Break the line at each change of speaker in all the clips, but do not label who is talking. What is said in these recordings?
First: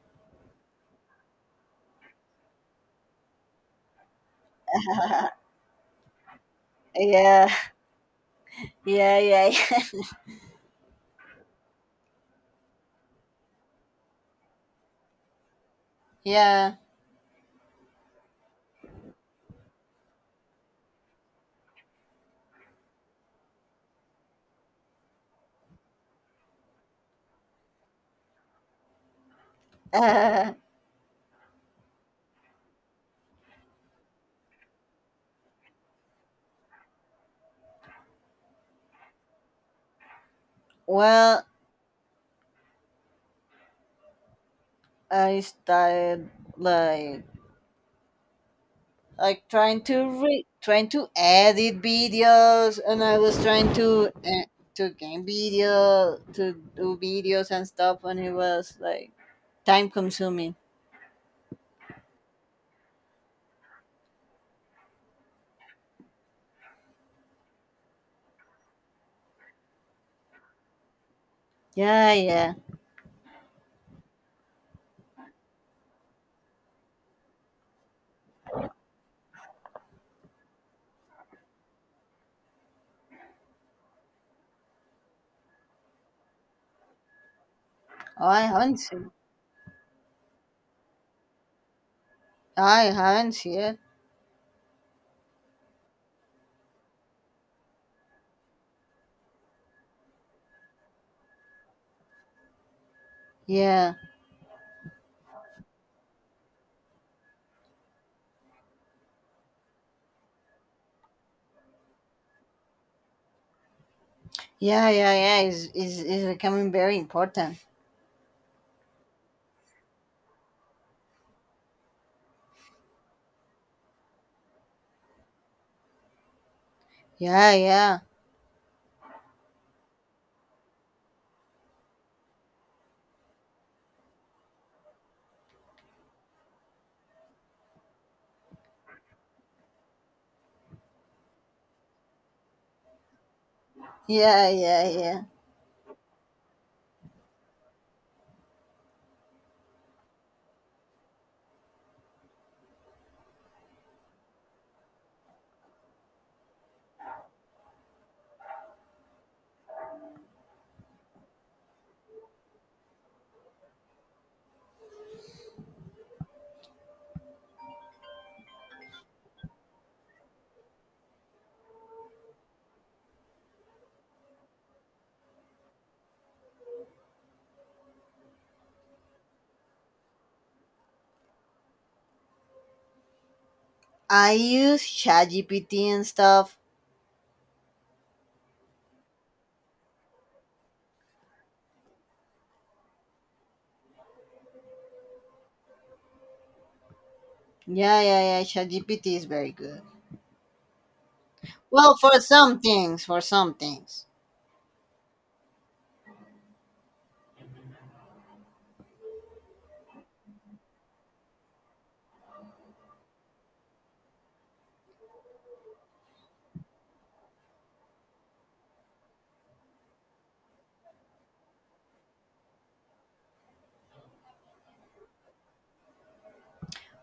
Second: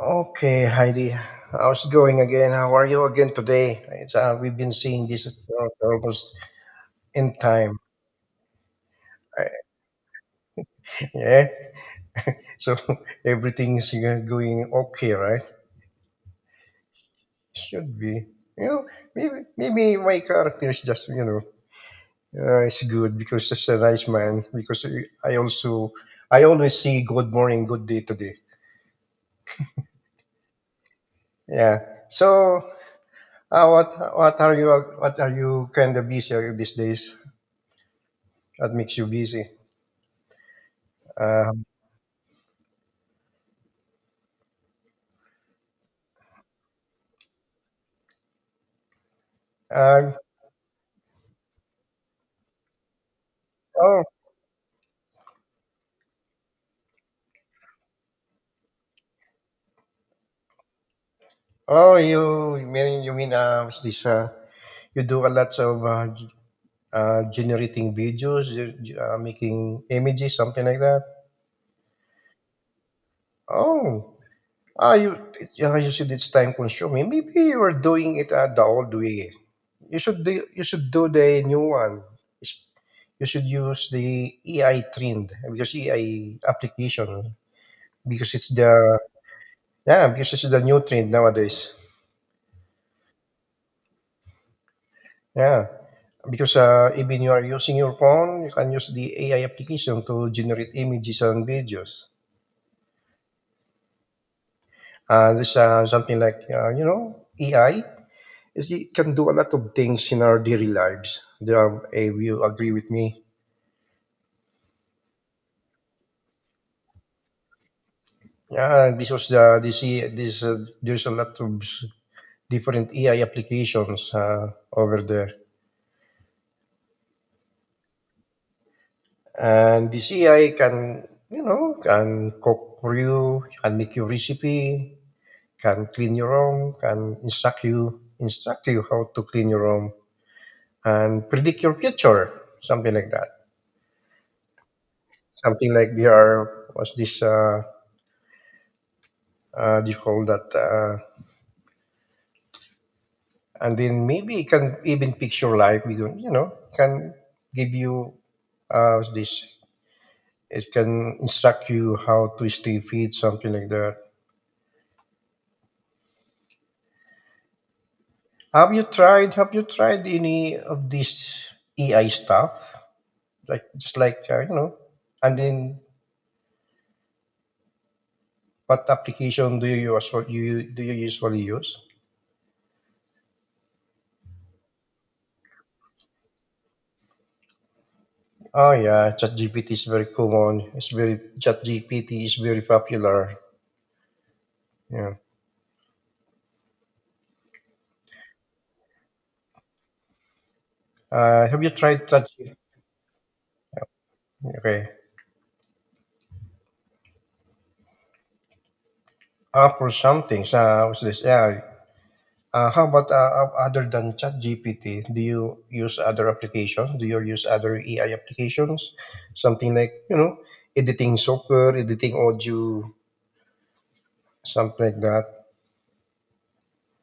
Okay, Heidi. How's it going again? How are you again today? We've been seeing this for almost in
yeah,
time.
yeah, yeah,
Yeah. So everything's going okay, right?
yeah.
Should be. You know, maybe my character is just it's good because it's a nice man. Because I also I always see good morning, good day today.
Uh,
Yeah. So uh, what what are you what are you kind of busy these days? What makes you busy?
well,
Uh,
I started like like trying to
Uh,
edit videos, and I was trying
oh,
to game video to do videos and stuff, and it was like time consuming.
oh, you you mean what's this? You do a lot of generating videos, making images, something like that.
Yeah, yeah.
Oh, ah, you yeah, you said it's time consuming. Maybe you are doing it the old way. You should do the new one. It's- You should use the AI trend because AI application
Oh,
because it's the yeah because it's the new trend nowadays.
I haven't seen it.
Yeah, because even you are using your phone, you can use the AI application to generate images and videos.
Yeah,
This Something like AI. Is It can do a lot of things in our daily lives. Do you, you agree with me?
yeah, yeah, yeah. Is becoming very important.
Yeah, because was the this eh, this there's a lot of different AI applications over there,
Yeah, yeah,
and this AI can, can cook for you, can make your recipe, can clean your room, can instruct you how to clean your room, and predict your future, something like that.
yeah, yeah, yeah.
Something like VR, was this this called that, and then maybe it can even fix your life. We don't, you know, can give you what's this. It can instruct you how to stay fit, something like that. Have you tried any of this AI stuff? Like, just like, you know, and then what application do you do you, usually use?
I use ChatGPT and stuff.
Oh yeah, ChatGPT is very common. It's very ChatGPT is very popular. Yeah.
Yeah, yeah, yeah. ChatGPT is very good.
Have you
Well,
tried ChatGPT?
for some things.
Okay. For some things, what's this? yeah. How about, other than ChatGPT? Do you use other applications? Do you use other AI applications? Something like, you know, editing software, editing audio, something like that.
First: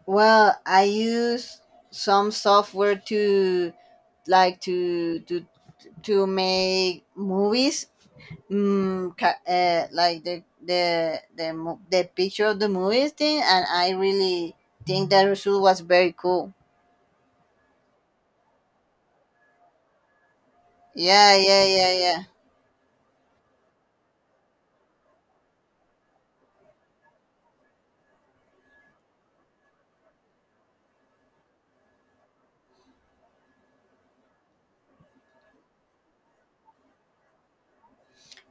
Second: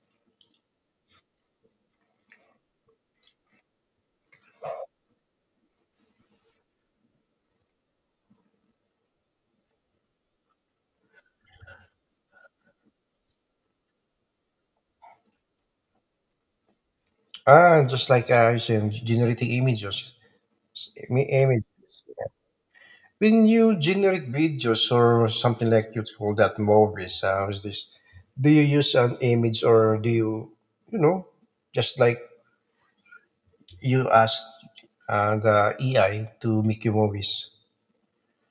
Well, I use some software to like to make movies. Like the picture of the movies thing, and I really think that result was very cool.
Ah, just like, you said, generating images,
Yeah, yeah,
images.
yeah, yeah.
When you generate videos or something like you call that movies, how's this? Do you use an image or do you, you know, just like you asked the AI to make your movies?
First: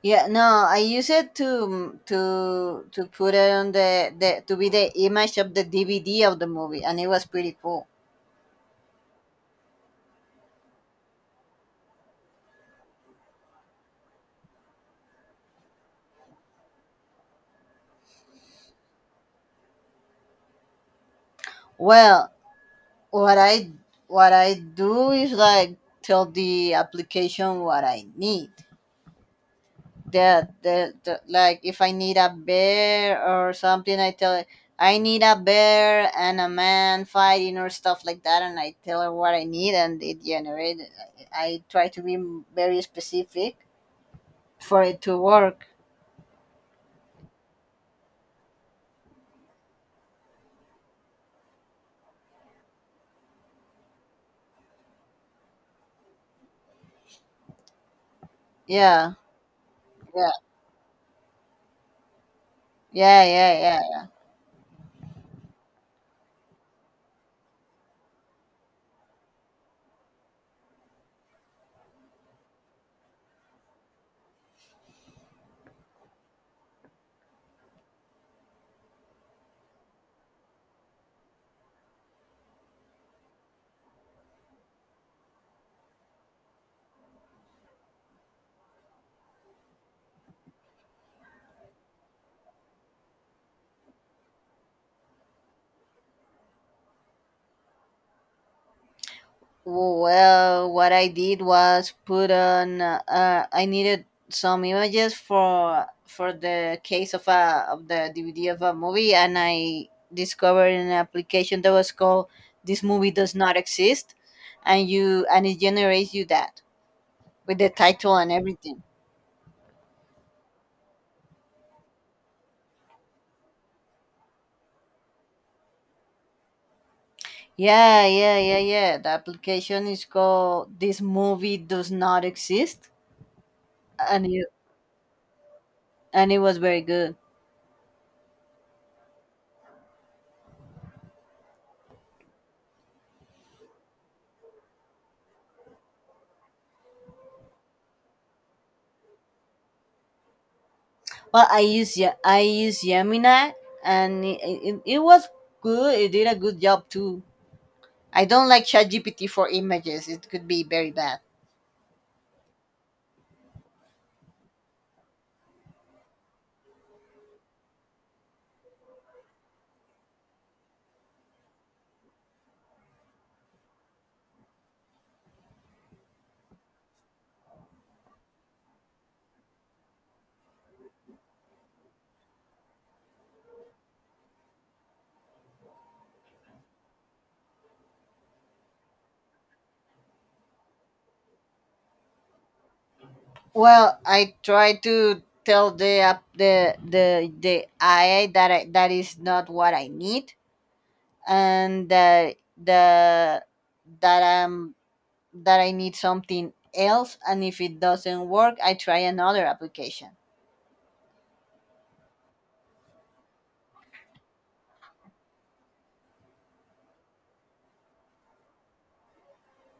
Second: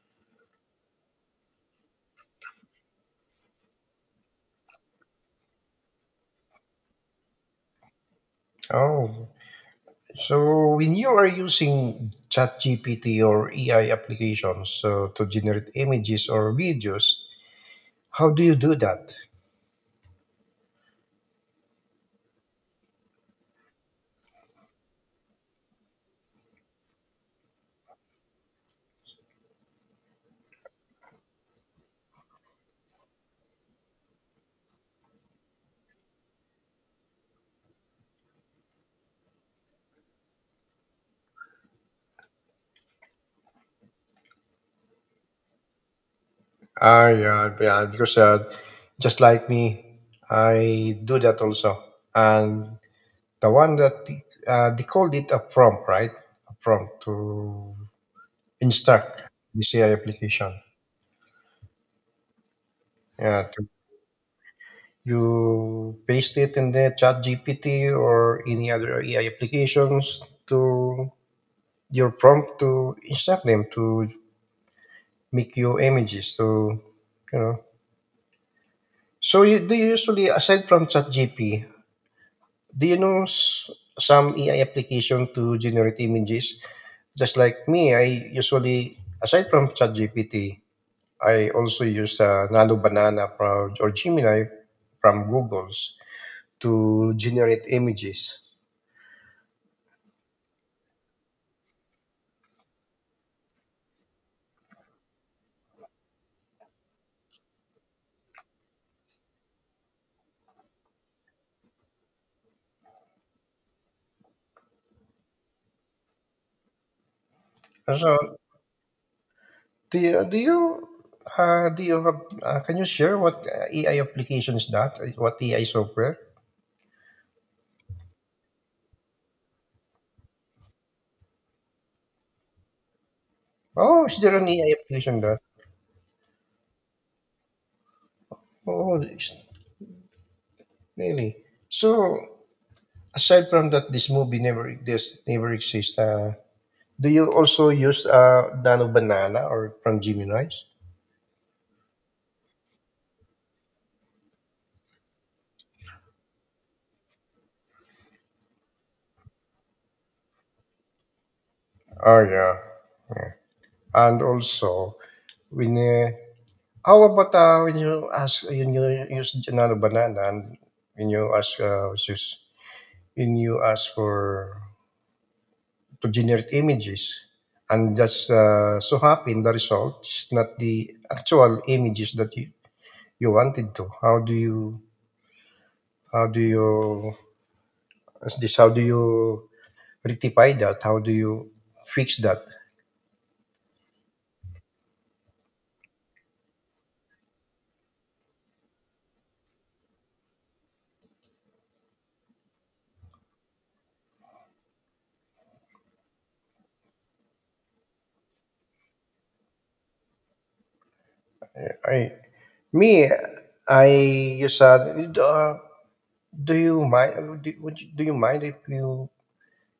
Yeah, no, I use it to put it on the to be the image of the DVD of the movie, and it was pretty cool.
Oh, so when you are using ChatGPT or AI applications so to generate images or videos, how do you do that?
Well, what I what I do is like tell the application what I need. That the like if I need a bear or something, I tell it I need a bear and a man fighting or stuff like that, and I tell her what I need, and it generates. I try to be very specific for it to work.
Ah, yeah, yeah because just like me, I do that also, and the one that they called it a prompt, right? A prompt to
Yeah,
instruct this AI
yeah,
application.
yeah,
Yeah,
yeah, yeah, yeah.
you paste it in the Chat GPT or any other AI applications to your prompt to instruct them to make you images. So, you know. So you, do you usually, aside from Chat GP, do you know some AI application to generate images? Just like me, I usually, aside from Chat GPT, I also use Nano Banana from, or Gemini from Google's to generate images.
Well, what I did was put on. I needed some images for the case of a of the DVD of a movie, and I discovered an application that was called "This Movie Does Not Exist," and you and it generates you that with the title
So,
and everything.
do you, do you, do you have, can you share what AI application is that? What AI software?
Yeah, yeah, yeah, yeah. The application is called "This Movie Does Not Exist,"
Oh, is
and
there an
it
AI application that?
and it was very good.
Oh, really? So, aside from that, this never exists. Do you also use Nano Banana or from Gemini's?
Well, I use Gemini, and it was good. It did a good job too. I don't like ChatGPT for images. It could be very bad.
Oh, yeah. Yeah. And also, when, how about, when you ask, when you use another banana, and when you ask, when you ask for, to generate images, and just so happen the result is not the actual images that you wanted to. How do you, how do you rectify that? How do you fix that?
Well, I try to tell the app the AI that is not what I need, and that I'm that I need something else. And if it doesn't work, I try another application.
I, me, I you said, do you mind, do, would you, do you mind if you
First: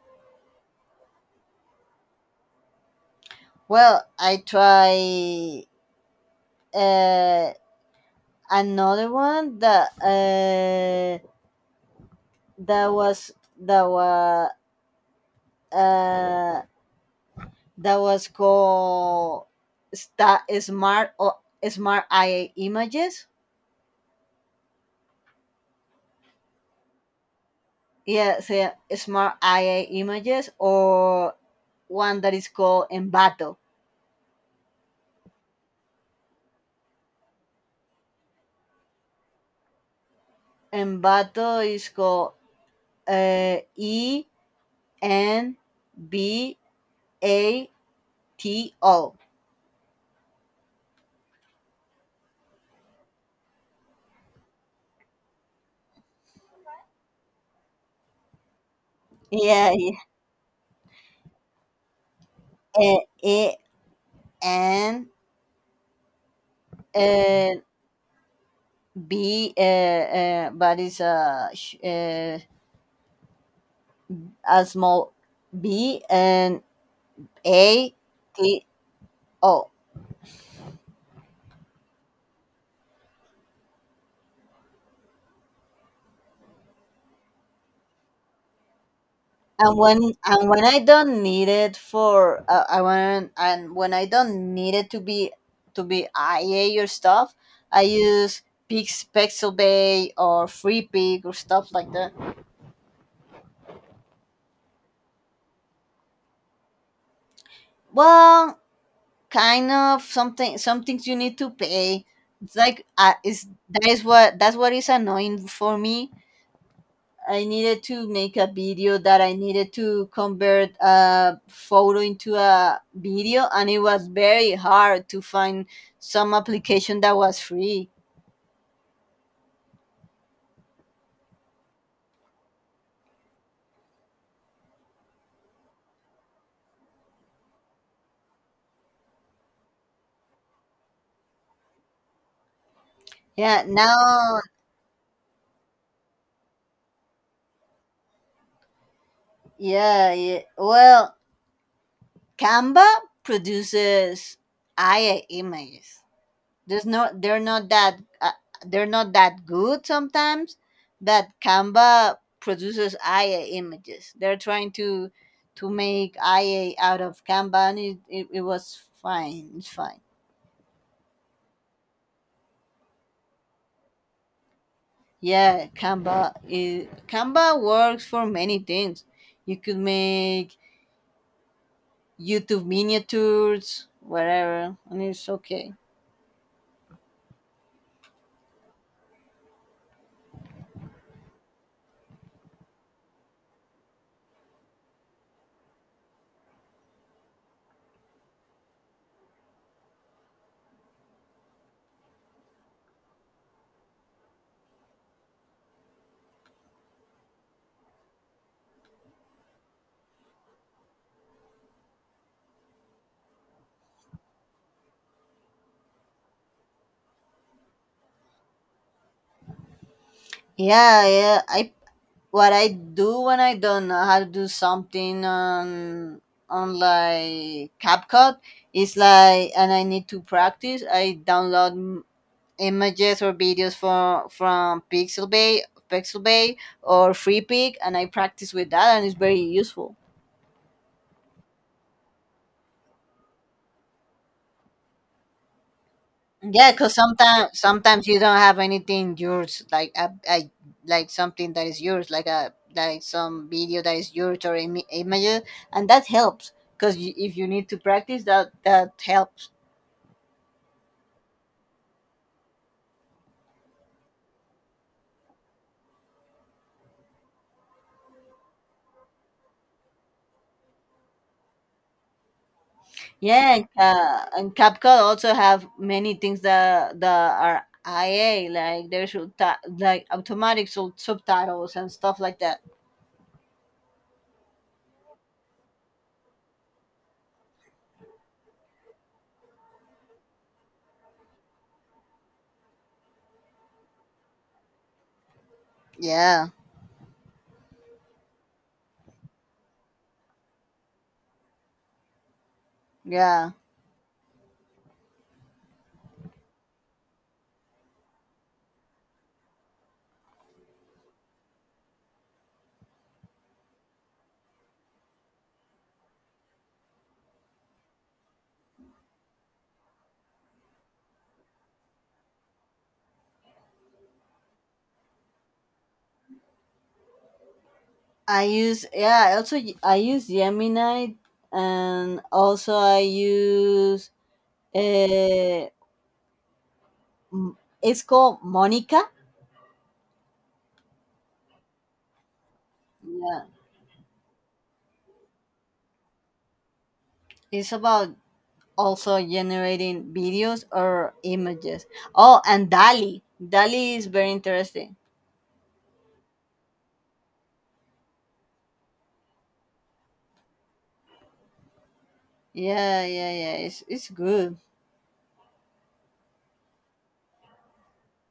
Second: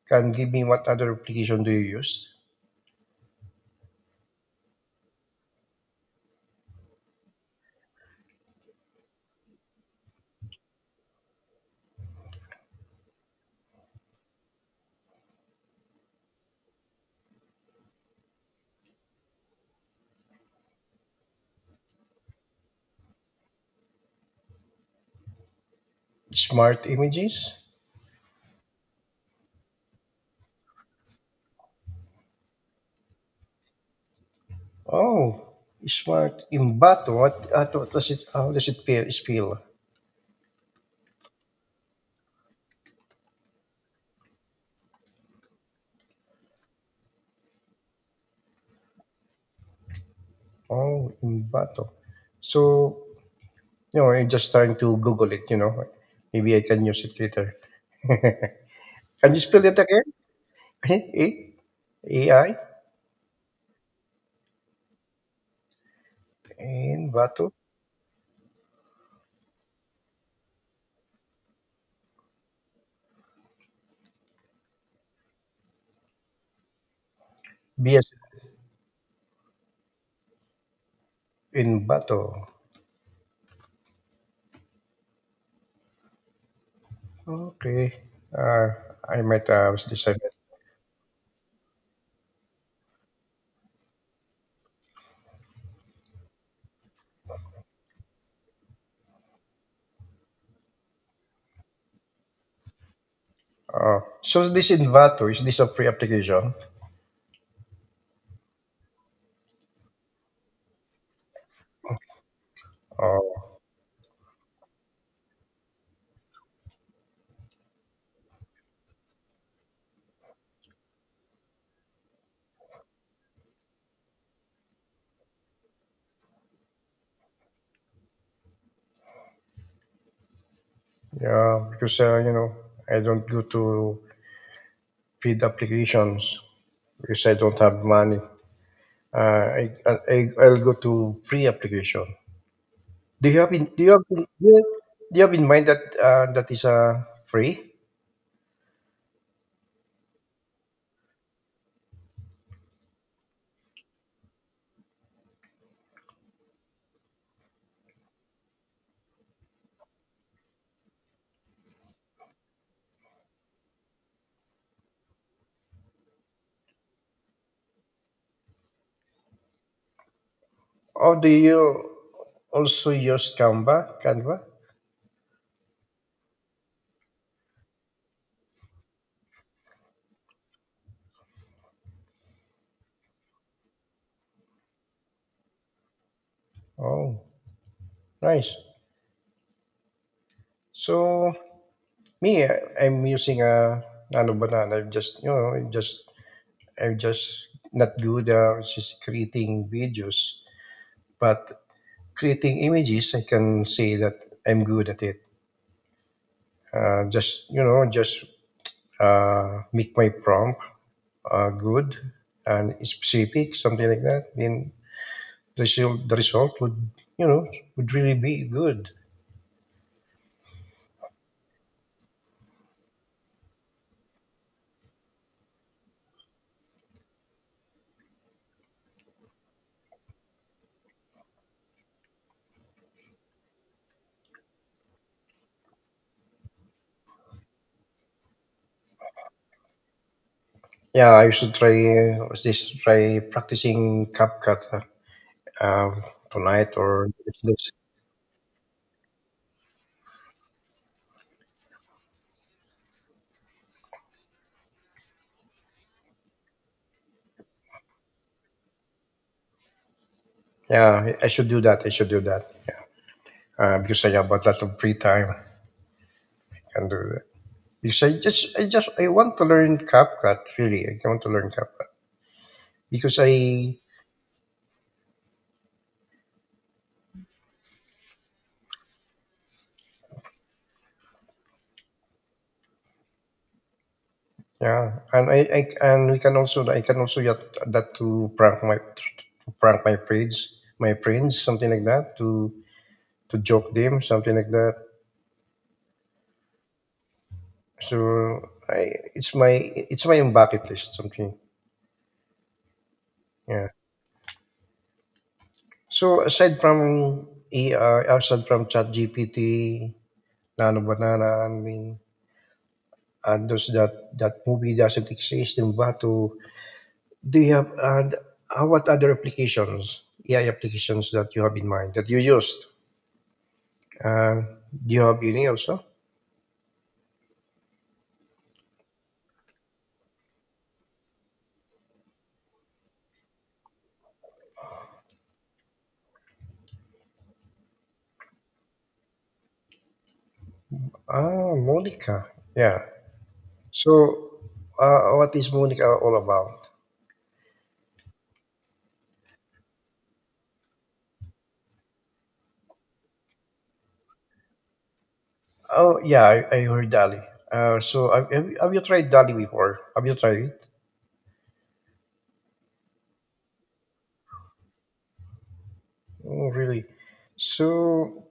can give me what other application do you use?
Well, I try. Uh, Another one that that was that was uh that was called sta smart or smart IA images.
Smart images?
Yeah, so smart IA images or one that is called Embato.
Oh, smart Imbato. What does it? How does it feel?
Embato is called Embato.
Oh, Imbato. So, you know, I'm just trying to Google it. You know, maybe I can use it later. Can you spell
Yeah,
it
yeah.
again? A A I
E N
in Bato.
uh, B. But it's a small b and a
B S
t o.
in Bato. Okay. Uh, I might
and
was
when
decided.
and when I don't need it for I want and when I don't need it to be ia or stuff. I use pixelbay or free pig or stuff like that.
Oh, so this in Bato is this a free application?
Well, kind of something, some things you need to pay. It's like is
Oh.
that is what that's what is annoying for me. I needed to make a video that I needed to convert a photo into a video, and it was very hard to find some application that was free.
Yeah, because, you know, I don't go to paid applications because I don't have money. Uh, I, I I'll go to free application. Do you have
Yeah,
in do you have in,
now,
do you have in mind that that is free?
yeah, yeah. Well, Canva produces AI images. There's no They're not that they're not that good sometimes, but Canva produces ia images. They're trying to make ia out of Canva, and it was fine. It's fine.
Or do you also use Canva? Canva?
Yeah, Canva works for many things. You could make YouTube miniatures, whatever, and it's okay.
Oh, nice. So me, I'm using a nano banana. I'm just not good at just creating videos, but creating images, I can say that I'm good at it. Just, you know, just make my prompt good and specific, something like that. Then the result would, you know, would really be good.
Yeah, yeah. I What I do when I don't know how to do something on like CapCut is like, and I need to practice. I download images or videos from Pixelbay or FreePic, and I practice with that, and it's very useful.
Yeah, I should try just try practicing CapCut, uh, um, tonight
Yeah, because
or
sometimes
this.
sometimes you don't have anything yours, like like something that is yours, like a like some video that is yours or images, and that helps. Because if you need to practice, that helps.
Yeah, I should do that. I should do that. Yeah, because I have a lot of free time. Can do that. Because I want to learn CapCut really. I want to learn CapCut because
Yeah, and,
I,
uh, and CapCut also have many things that are IA, like there's like automatic subtitles and stuff like that.
yeah, and I and we can also, I can also get that to prank my friends, something like that to joke them, something like that.
Yeah,
So I it's my bucket list something.
yeah.
Yeah. So aside from AI, aside from ChatGPT, Nano Banana, I mean, and those, that that movie doesn't exist in Batu. Do you have and how what other applications, AI applications that you have in mind that you used? Uh, do you have any also?
I use Yeah. I also I use Gemini, and also I use uh, it's called Monica.
Ah, Monica. Yeah.
Yeah,
So, what is Monica all about?
it's about also generating videos or images. Oh, and Dali. Dali is very interesting.
Oh, yeah, I heard Dali. So, have you tried Dali before? Have you tried it?
Yeah, yeah, yeah. It's good.
Oh, really? So,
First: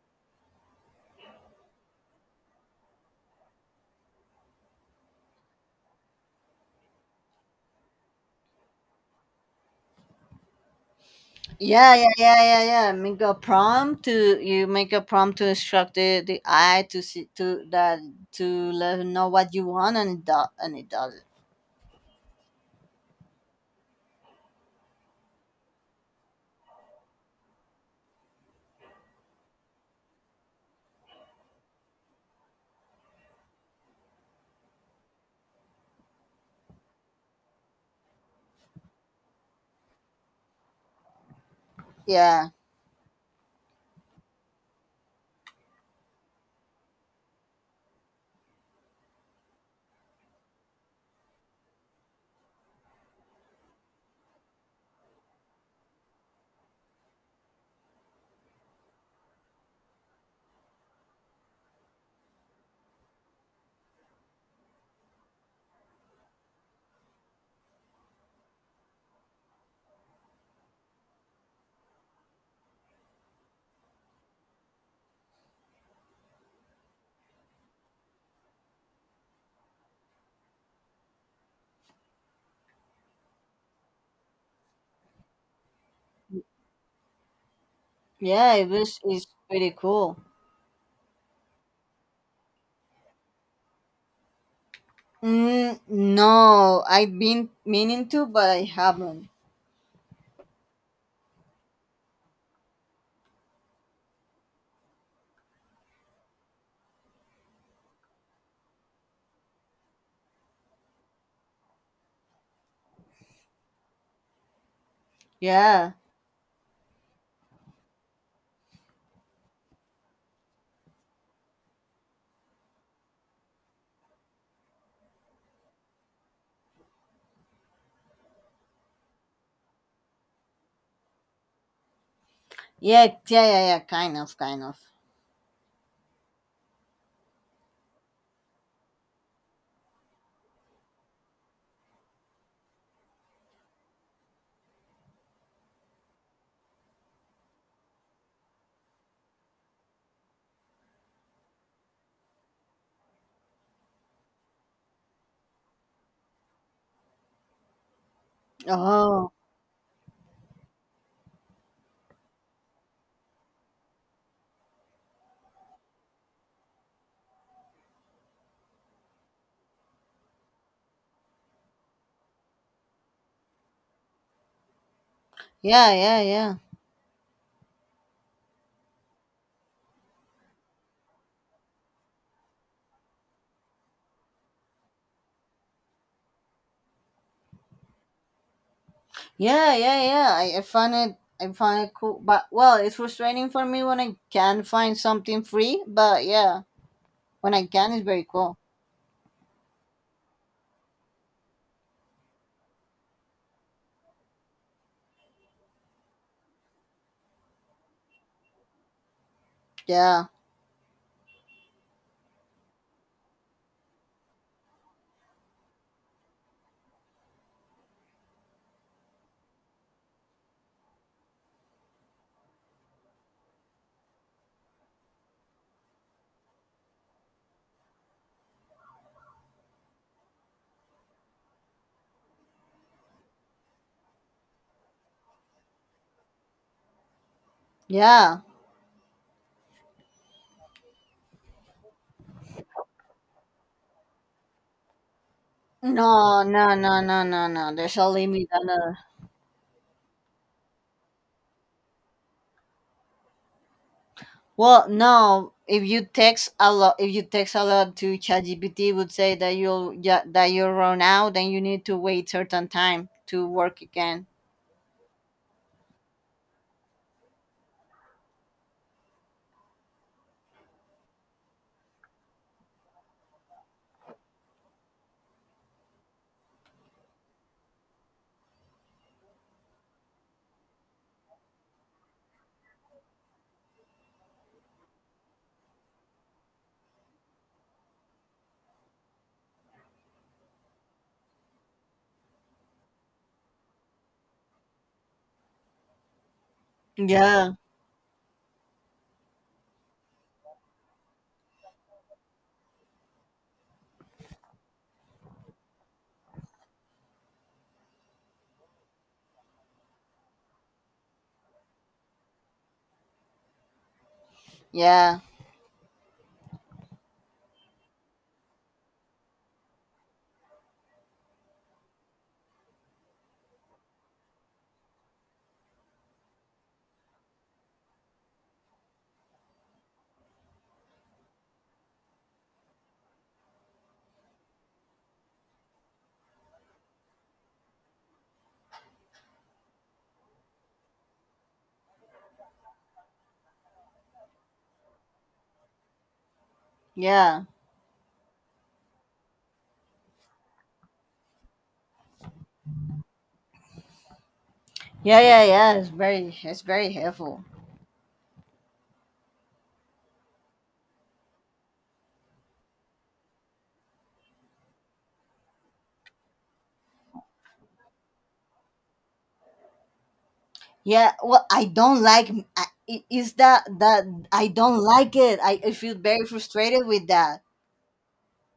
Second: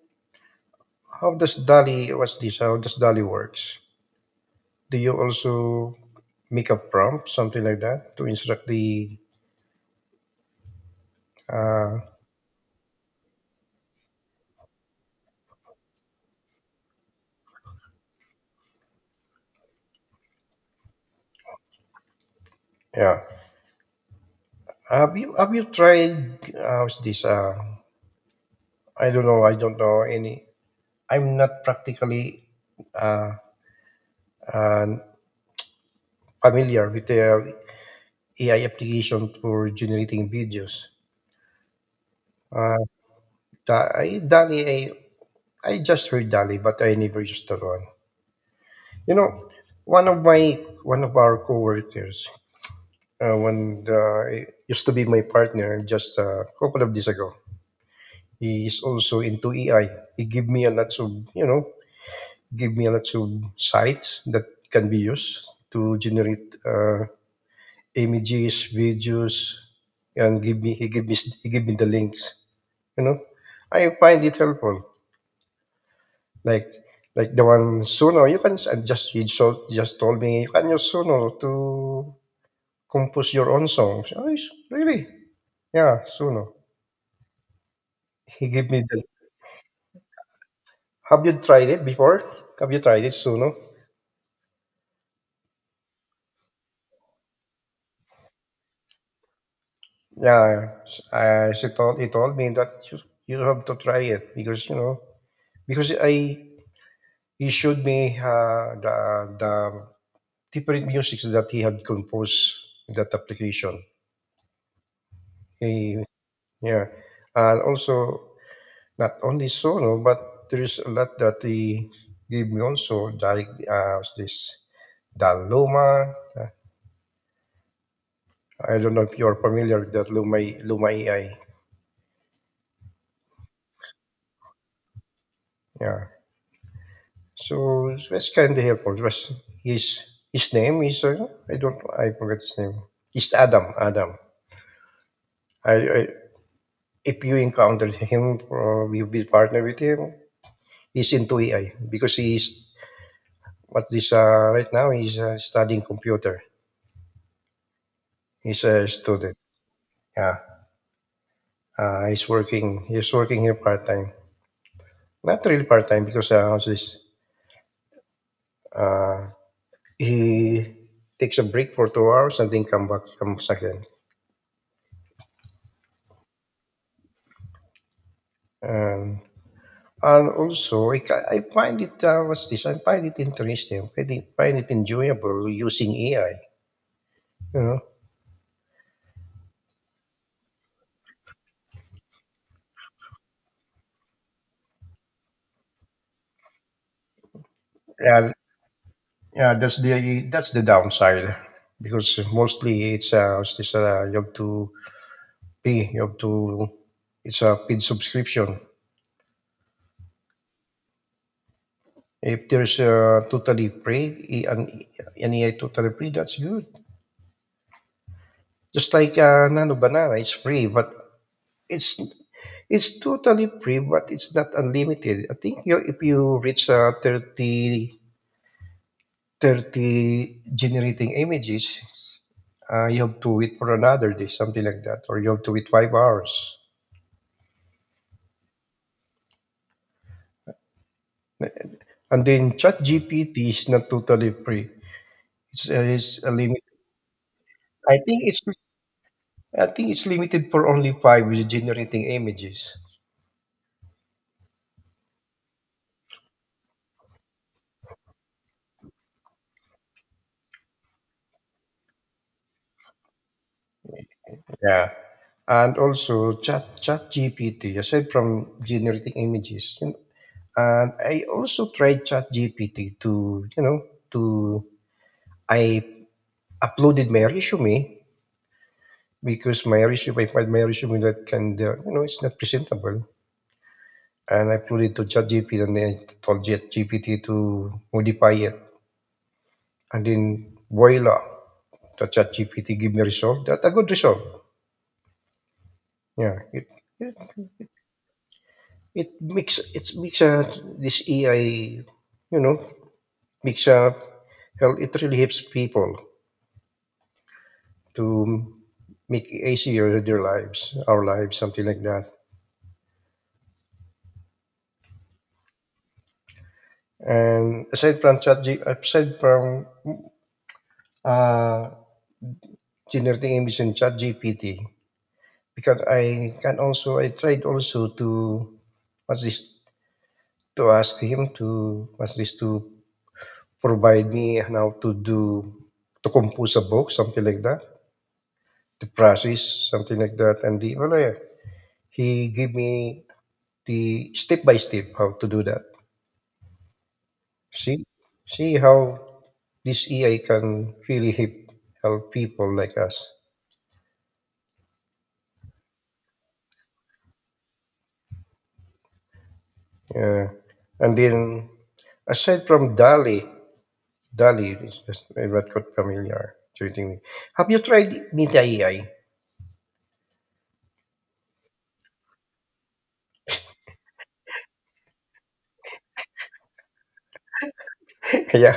how does Dali, what's this? how does Dali works? Do you also make a prompt, something like that, to instruct the,
Yeah,
uh,
yeah, yeah, yeah, yeah. Make a prompt to You make a prompt to instruct the eye to see to that to let it know what you want, and it does.
yeah. Have you tried, how's this? I don't know. I don't know any. I'm not practically, uh, uh, familiar with the AI application for generating videos.
Yeah,
Uh, Dali, I just heard Dali, but I never used that one. You know, one of our coworkers, when used to be my partner, just a couple of days ago, he is also into AI. He gave me a lot of, you know, give me lots of sites that can be used to generate images, videos, and give me he give me he give me the links. You know, I find it helpful. Like like the one, Suno, you can s- and just he so just told me you can use Suno to compose your own songs. Oh, really? Yeah, Suno. He
yeah,
gave me the.
it's pretty cool.
Have you tried it before? Have you tried it, Suno?
Mm, no, I've been meaning to, but I haven't.
Yeah, s- she told he told me that you have to try it because, you know, because I, he showed me the different musics that he had composed in that application.
Yeah,
He, yeah, and also, not only solo, but there is a lot that he gave me also like this the Luma. I don't know if you're familiar with that Luma AI.
yeah, yeah, yeah, yeah, kind of, kind of.
Yeah. So it's kind of helpful. It was his his name is, I don't I forget his name. It's Adam. I if you encountered him, you be partner with him. He's into AI because he's what this, right now. He's, studying computer. He's a
Oh,
student. Yeah. He's working. He's working here part time. Not really part time because, how's this? Uh, he takes a break for 2 hours and then comes again.
yeah, yeah, yeah,
Um, And also, I find it, what's this? I find it interesting. I find it enjoyable using AI. You know,
yeah, yeah, yeah. I found it cool, but well, it's frustrating for me when I can't find something free. But yeah, when I can, it's very
yeah,
cool.
yeah. That's the, that's the downside because mostly it's, what's this? You have to pay. You have to. It's a paid subscription.
Yeah,
If there's a totally free, an AI totally free, that's good. Just like, Nano Banana, it's free, but It's it's totally free, but it's not unlimited. I think you, if you reach, 30 generating images, you have to wait for another day, something like that, or you have to wait 5 hours.
yeah.
And then ChatGPT is not totally free. It's a
No,
limit.
no, no, no, no, no.
I
There's a
think it's
limit.
I think it's limited for only five with generating images.
Well, no. If you text a lot, If you text a lot to ChatGPT, it would say that that you'll run out and you need to wait certain time to work again.
Yeah. And also chat GPT, aside from generating images, and I also tried ChatGPT to, to I uploaded my resume because my resume, I find my resume that can, it's not presentable. And I uploaded to ChatGPT and then I told ChatGPT to modify it. And then voila, the ChatGPT give me result. That a good result. Yeah, it,
Yeah,
it makes a This AI, you know, makes a well, it really helps people to make easier their lives, our lives, something like that.
yeah,
And aside from uh, generating images in chat GPT, because I tried also to, what's this, to ask him to, to provide me how to do, to compose a book, something like that, the process, something like that. And yeah, he gave me the step by step how to do that.
yeah,
See, see how this AI can really help people like us.
yeah, yeah, yeah. It's very helpful.
Yeah. And then aside from Dali, Dali is just I'm not quite familiar. Treating me. Have you tried Meta AI?
Yeah. Well, I don't like. Is that I don't like it? I feel very frustrated with that.
Yeah,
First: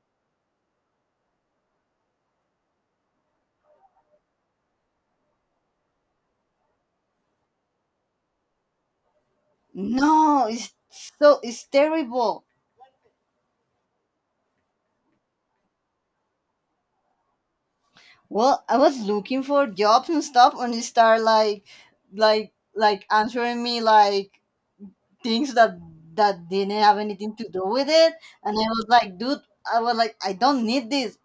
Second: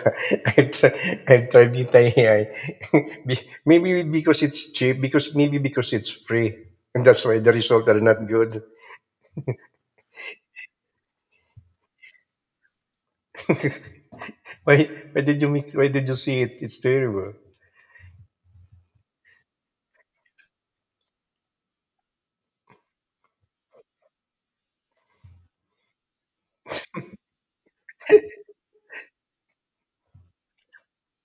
I've, tr- I've tried Meta AI. Maybe because it's cheap, because it's free, and that's why the results are not good.
No, it's terrible.
Why? Why did you see it? It's terrible.
Well, I was looking for jobs and stuff, and it started like answering me like things that didn't have anything to do with it, and I was like, dude, I was like, I don't need this.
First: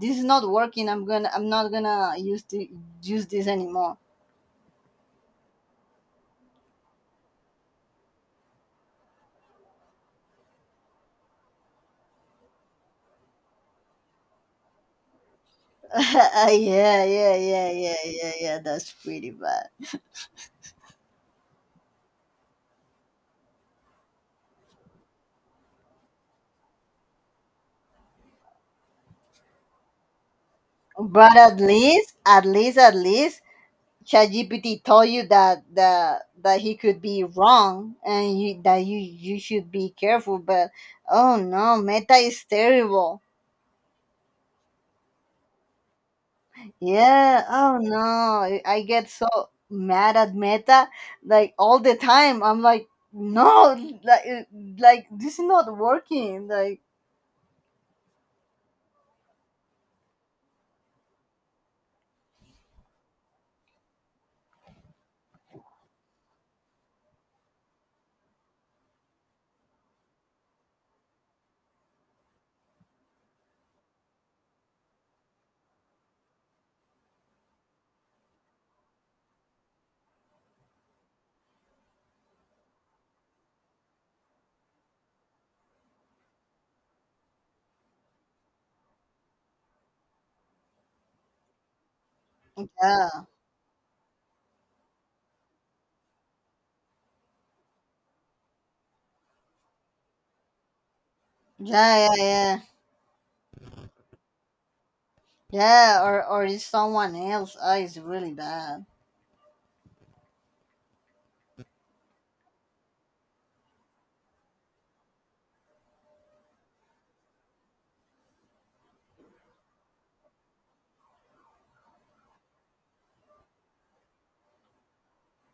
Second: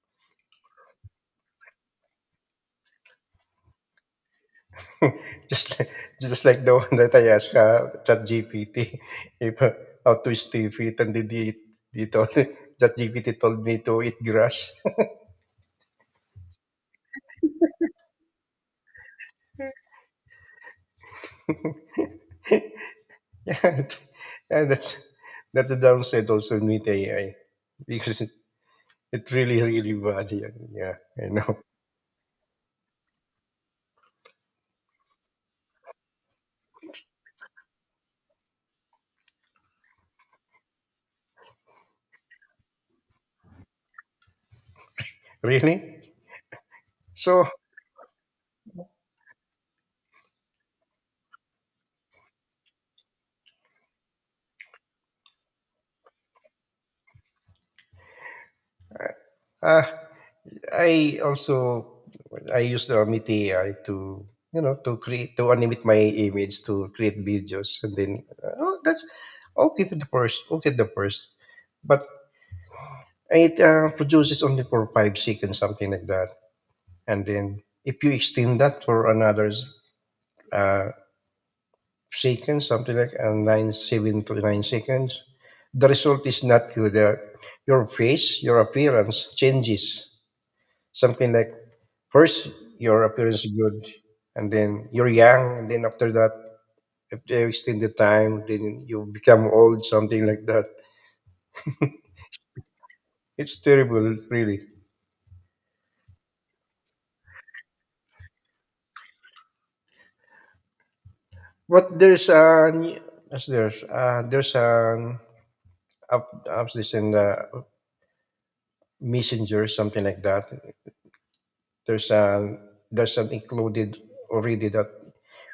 This is not working. I'm not gonna use this anymore.
Just like the one that I asked ChatGPT if how to stay fit, and he told, ChatGPT told me to eat grass.
Yeah, yeah, yeah, yeah, yeah, yeah. That's pretty bad.
yeah, it- yeah, that's the downside also in with AI because it really really bad. Yeah, yeah, I
But
know.
at least ChatGPT told you that he could be wrong and that you should be careful. But oh no, Meta is terrible.
Really? So,
Yeah. Oh no, I get so mad at Meta like all the time. I'm like, no, like uh, like this is not working. Like
uh, I also I use the Omiti AI to, you know, to create, to animate my image to create videos, and then oh that's okay to the first okay the first, but it produces only for 5 seconds, something like that, and then if you extend that for another uh, seconds, something like 9 7 to 9 seconds, the result is not good. Your face, your appearance changes. Something like first your
yeah,
appearance is good, and then you're young, and then after that, if they extend the time, then you become old, something like that.
yeah, yeah, yeah,
It's terrible, really.
yeah. Or is someone else? Oh, it's really bad.
But there's an as there's an up apps this in the messenger, something like that. There's an there's an included already that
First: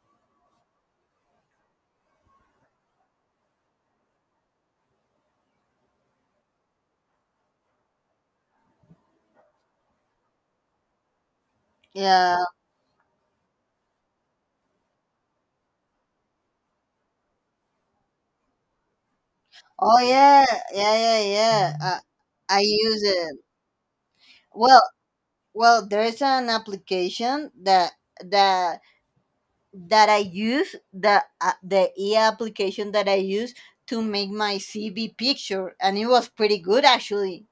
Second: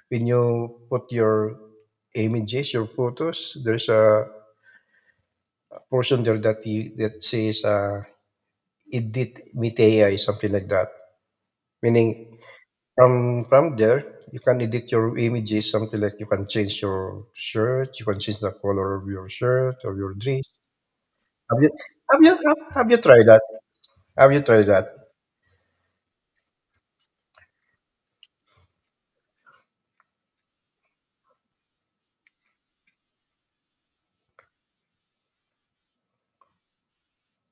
when you put your images, your photos, there's a portion there that says edit with AI, something like that.
Yeah.
Meaning from there you can edit your images, something like you can change your shirt, you can change the color of your shirt or
Oh
your dress.
yeah, yeah, yeah,
Have you
yeah. I
have you have,
I
have you
use
tried
it.
that? Have you tried
Well,
that?
well, there's an application that that I use the e application that I use to make my CV picture, and it was pretty good actually.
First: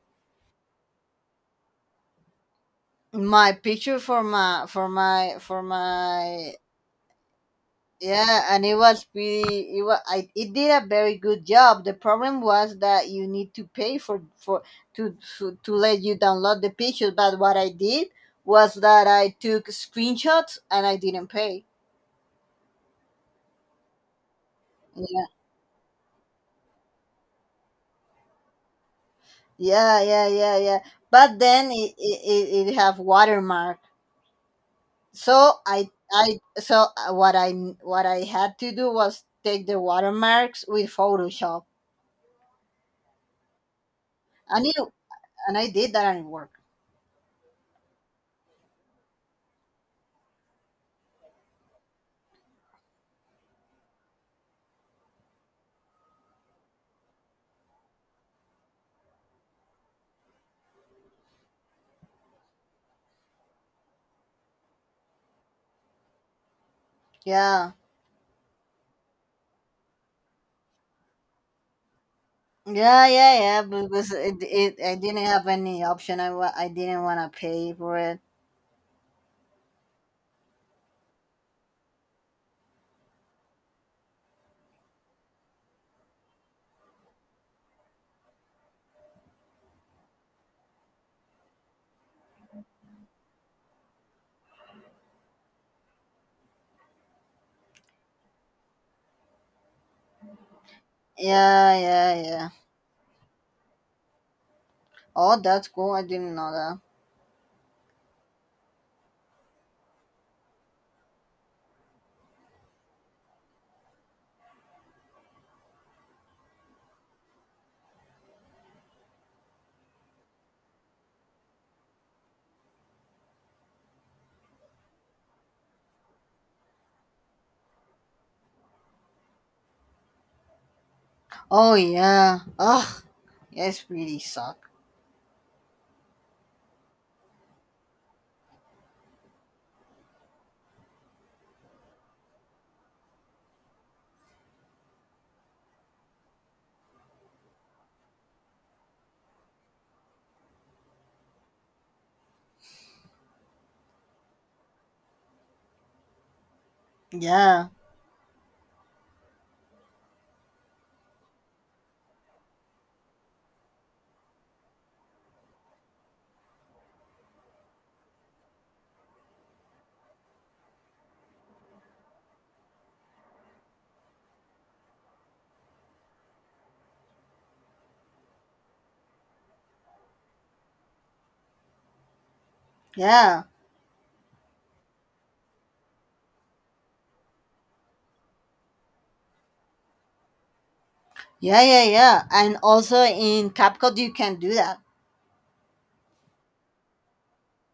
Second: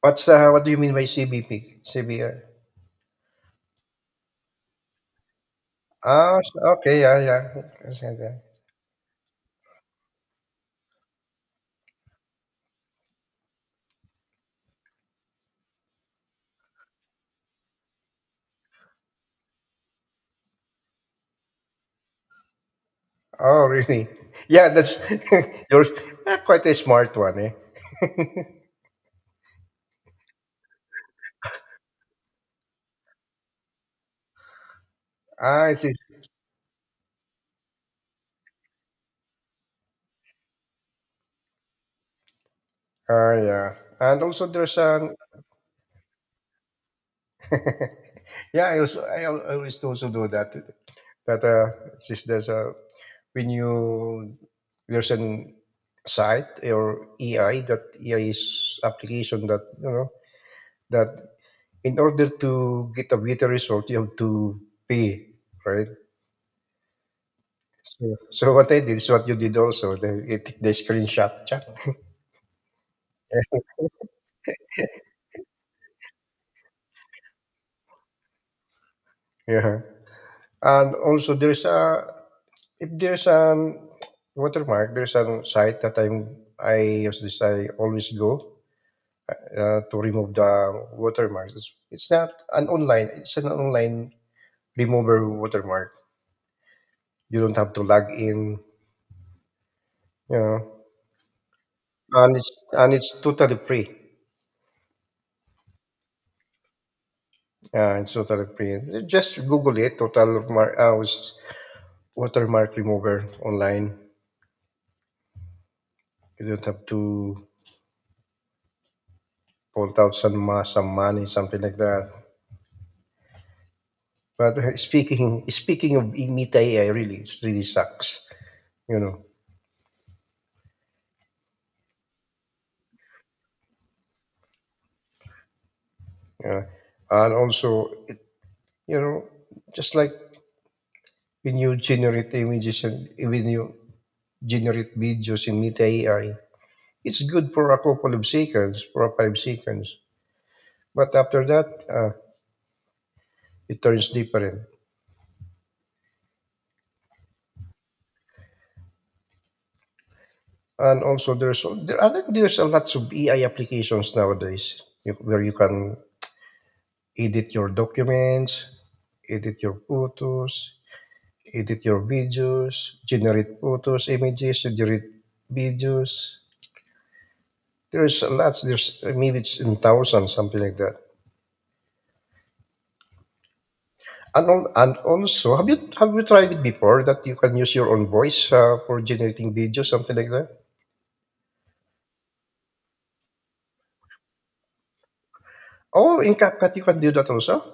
What's what do you mean by CBP? CBI?
My picture for
Ah, s-
my.
okay, yeah, yeah. Yes, yeah, yeah.
Yeah, and it was pretty. It did a very good job. The problem was that you need to pay for to let you download the picture. But what I did was that I took screenshots and I didn't pay.
Oh, really? Yeah, that's you're quite a smart one, eh?
Yeah, yeah, yeah, yeah. But then it have watermark. So
Ah, I see.
I so what I had to do was take the watermarks with Photoshop,
Ah, yeah. And also,
and
there's
it
an
and I did that, and it worked.
yeah, I also I always also do that. That it's just there's a, when you, there's an site or EI, that EI is application that, you know, that in order to get a better result you have to pay, right.
Yeah,
So what I did is what you did also. They screenshot.
yeah, yeah, yeah. Because it I didn't have any option. I didn't want to pay for it.
Yeah, and also there's a If there's an watermark, there's a site that I use. This I always go To remove the watermarks. It's not an online. It's an online remover watermark. You don't have to log in. You know,
Yeah, yeah,
and
yeah.
it's and it's totally free.
Oh, that's cool. I didn't know that.
It's totally free. Just Google it. Watermark remover online. You don't have to point out some money, something like that. But speaking of meet AI, really, it really sucks. You know,
Oh yeah. Ugh. Yes, really suck.
yeah. And also you know, just like when you generate images and when you generate videos in Meet AI, it's good for a couple of seconds, for 5 seconds. But after that, it turns different.
Yeah,
And also, there's there I think there's a lots of AI applications nowadays where you can edit your documents, edit your photos, edit your videos, generate photos, images, generate videos. There's a lot. There's maybe it's in thousands, something like that.
yeah.
And on, and also, have you tried it before that you can use your own voice for generating videos, something like that?
Yeah, yeah, yeah. And also in CapCut you can do that.
Oh, in CapCut you can do that also.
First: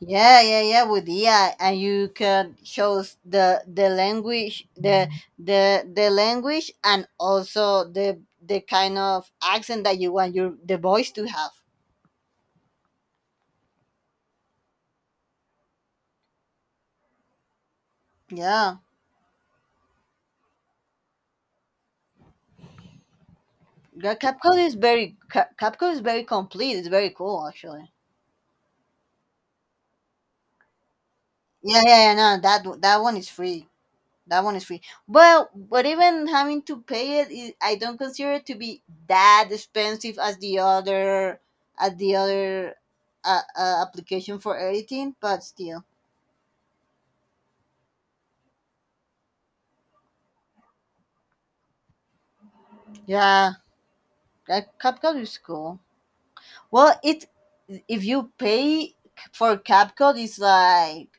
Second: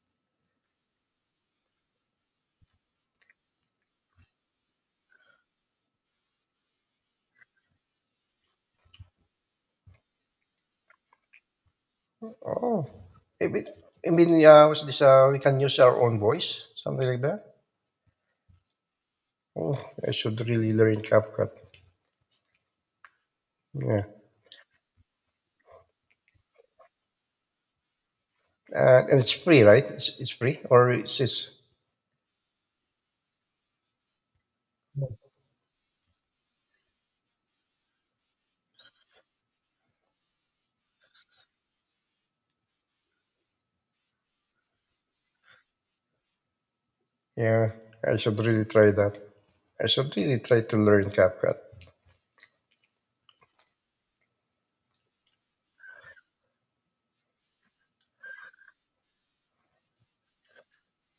Yeah, yeah, yeah, with AI, and you can shows the language, the language, and also the kind of accent that you want your the voice to have.
Oh, I mean, what's this, we can use our own voice, something like that.
Yeah.
Oh, I should really learn CapCut. Yeah,
Yeah, CapCut is very complete. It's very cool actually.
and it's free, right? It's free, or it's
Yeah, yeah, yeah. No, that one is free. That one is free. Well, but even having to pay it, I don't consider it to be that expensive as as the other application for editing. But still,
Yeah, I should really try that. I should really try to learn CapCut.
yeah, that CapCut is cool. Well, it if you pay for CapCut, it's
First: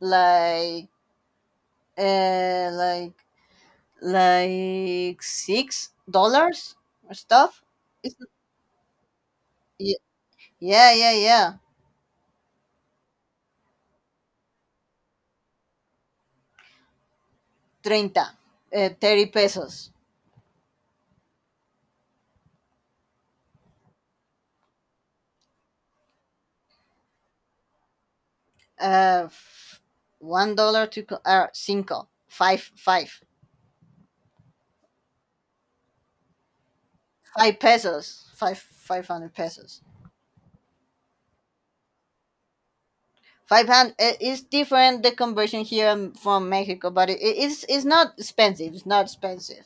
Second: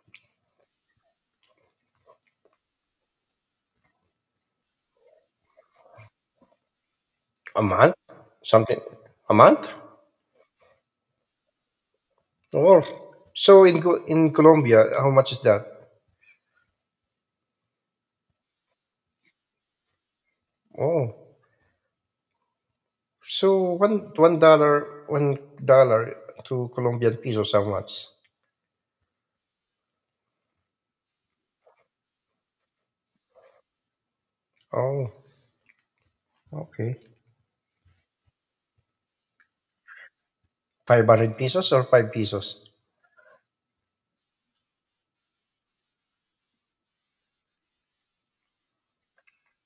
like uh like like $6 or
A
stuff.
month?
It's,
Something? A month?
yeah, yeah, yeah, yeah.
Oh, so in Colombia, how much is that?
Treinta, 30 pesos.
Oh, so $1 to Colombian pesos, how much?
Uh, f- $1 to co- cinco five, five
Oh, okay,
five pesos, five hundred pesos,
500 pesos or five pesos?
500 is different, the conversion here from Mexico, but it's not expensive. It's not expensive.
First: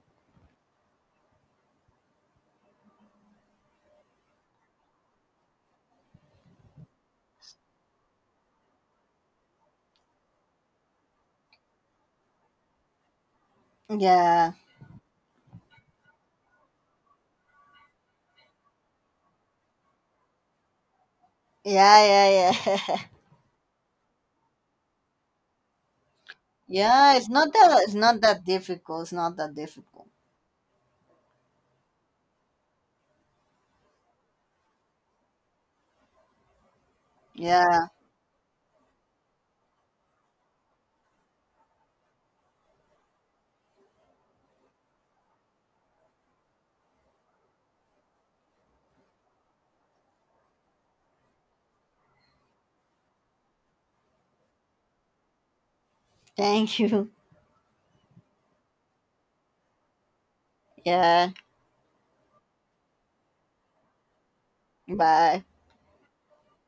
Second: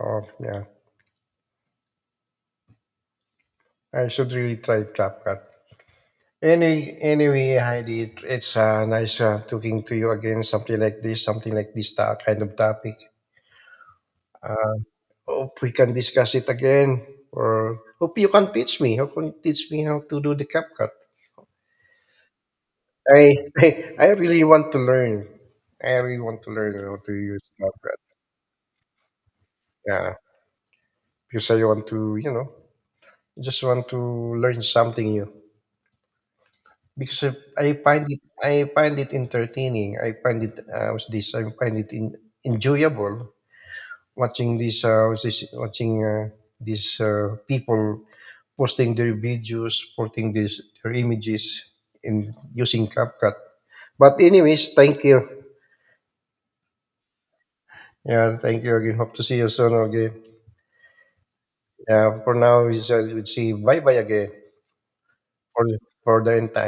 Oh, yeah, I should really try CapCut. Anyway, Heidi, it's nice talking to you again. Something like this, kind of topic.
Yeah,
Hope we can discuss it again, or hope you can teach me. Hope you teach me how to do the CapCut.
yeah, yeah, yeah.
I, I really want to learn. I really want to learn how to
Yeah,
use
it's
CapCut.
not that difficult. It's not that difficult.
Yeah, because I want to, you know, just want to learn something new. Because I
Yeah.
find it, I find it entertaining. I find it, what's this? I find it enjoyable. Watching these what's this watching these people posting their videos, posting these their images in using CapCut. But anyways, thank you.
Thank you.
Yeah, thank you again. Hope to see you soon again.
Yeah.
Yeah, for now, we see bye bye again
Bye.
for the entire.